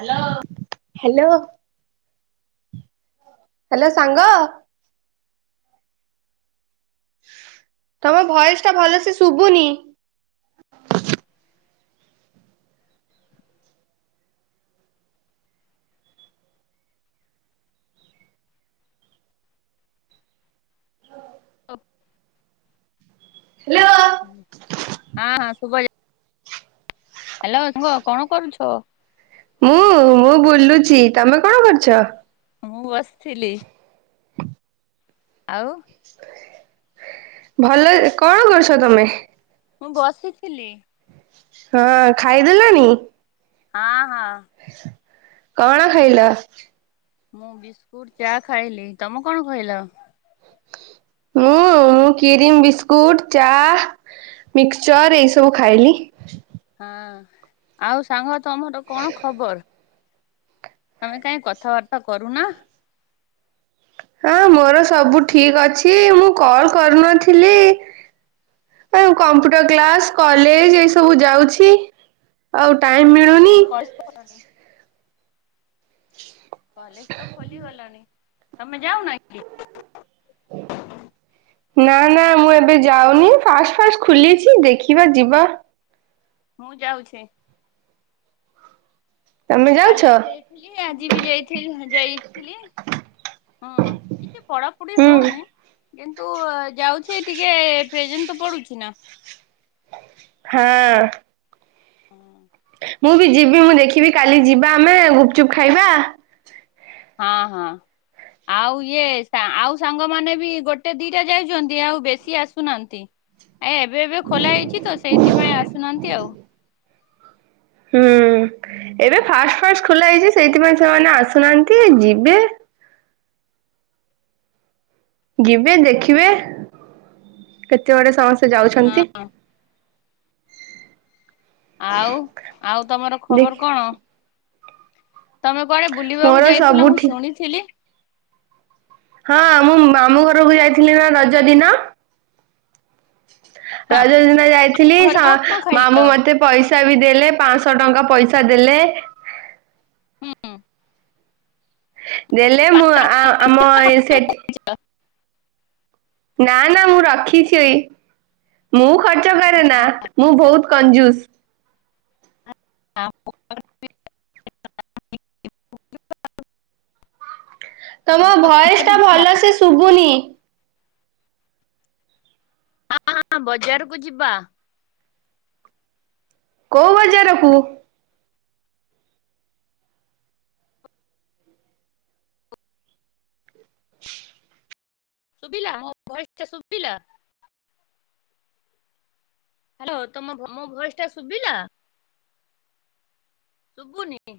Hello hello ସାଙ୍ଗ ତମ voice ଟା ଭଲସେ ଶୁଭୁନି। ହଁ ଁ ହ୍ୟାଲୋ ହ [unintelligible] ହ୍ୟାଲୋ କୁହ କଣ କରୁଛ? ମୁଁ ମୁଁ ବୁଲୁଛି ତମେ କଣ କରୁଛ? ମୁଁ ବସିଥିଲି। ଆଉ ଭଲ କଣ କରୁଛ ତମେ? ମୁଁ ବସିଥିଲି। ହଁ ଖାଇଦେଲଣି? ହଁ ହଁ କଣ ଖାଇଲ? ମୁଁ ବିସ୍କୁଟ ଚା ଖାଇଲି ତମେ କଣ ଖାଇଲ? ମୁଁ ମୁଁ କି୍ରୀମ୍ ବିସ୍କୁଟ ଚା ମିକ୍ସଚର୍ ଏଇସବୁ ଖାଇଲି। ହଁ ଆଉ ସାଙ୍ଗ ତମର କଣ ଖବର? ଆମେ କାହିଁ କଥାବାର୍ତ୍ତା କରୁନ? ହଁ ମୋର ସବୁ ଠିକ ଅଛି। ମୁଁ କଲ୍ କରୁନଥିଲି ଆ କମ୍ପ୍ୟୁଟର କ୍ଲାସ କଲେଜ ଏଇ ସବୁ ଯାଉଛି। ଆଉ ଟାଇମ ମିଳୁନି। ଅର୍ଷେ [inaudible] କଲେଜ ତ ଖୋଲିଗଲାଣି ତମେ ଯାଉ ନା କି? ହୁ ନା ନା ମୁଁ ଏବେ ଯାଉନି ଫାଷ୍ଟ ଫାଷ୍ଟ ଖୋଲିଛି ଦେଖିବା ଯିବା। ମୁଁ ଯାଉଛି। ତମେ କାଲି ଯାଉଛ? ବି ଯାଇଥିଲି ଆଜି ବି ଯାଇଥି ଯାଇଥିଲି ହଁ। କିଛି ପଢାପଢି ହୁଁ। ହଉନି କିନ୍ତୁ ଯାଉଛି ଟିକେ ପ୍ରେଜେଣ୍ଟ ତ ପଡୁଛି ନା। ହଁ। ହଁ ମୁଁ ବି ଯିବି ମୁଁ ଦେଖିବି କାଲି ଯିବା ଆମେ ଗୁପଚୁପ୍ ଖାଇବା। ହଁ ହଁ। ଆଉ ଇଏ ଆଉ ସାଙ୍ଗ ମାନେ ବି ଗୋଟେ ଦିଟା ଯାଉଛନ୍ତି ଆଉ ବେଶୀ ଆସୁନାହାନ୍ତି। ଏ ଏବେ ଏବେ ଖୋଲା ହେଇଛି ତ ସେଇଥିପାଇଁ ଆସୁନାହାନ୍ତି ଆଉ। ହୁଁ ଏବେ ଫାଷ୍ଟ ଫାଷ୍ଟ ଖୋଲା ହେଇଛି ସେଇଥିପାଇଁ ସେମାନେ ଆସୁନାହାନ୍ତି ଯିବେ ଯିବେ ଦେଖିବେ କେତେ ବେଳେ ସମସ୍ତେ ଯାଉଛନ୍ତି? ଆଉ ଆଉ ତମର ଦେଖ ଖବର କଣ? ତମେ କୁଆଡେ ବୁଲିବାକୁ ମୋର ଯାଇଥିଲ ମୁଁ ସବୁଠି ଶୁଣିଥିଲି। ହଁ ମୁଁ ମାମୁଁ ଘରକୁ ଯାଇଥିଲି ନା ରଜ ଦିନ। ହଁ ରଜ ଦିନ ଯାଇଥିଲି ଘରେ ସ କଣ କଣ ଖାଇଲ? ମାମୁଁ ମତେ ପଇସା ବି ଦେଲେ ପାଞ୍ଚଶହ ଟଙ୍କା ପଇସା ଦେଲେ। ହୁଁ ଦେଲେ ମୁଁ ଆ ଆମ ଏ ସେଠି ଆ [unintelligible] ନା ନା ମୁଁ ରଖିଛି ମୁଁ ଖର୍ଚ୍ଚ କରେ ନା ମୁଁ ବହୁତ କନଜୁସ। ଆ [unintelligible] ତମ ଭୟସ ଟା ଭଲ ସେ ଶୁଭୁନି। ହଁ ବଜାର କୁ ଯିବା। କୋଉ ବଜାରକୁୁ? ହ [unintelligible] ଶୁଭିଲା ମୋ ଭଏସଟା ଶୁଭିଲା। ହ୍ୟାଲୋ ତମ ମୋ ଭୟସ ଟା ଶୁଭିଲା ଶୁଭୁନିକି?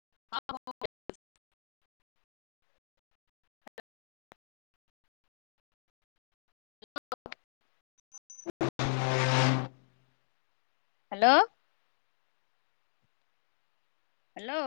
ହ [unintelligible] [unintelligible] ହ୍ୟାଲୋ। ହ୍ୟାଲୋ।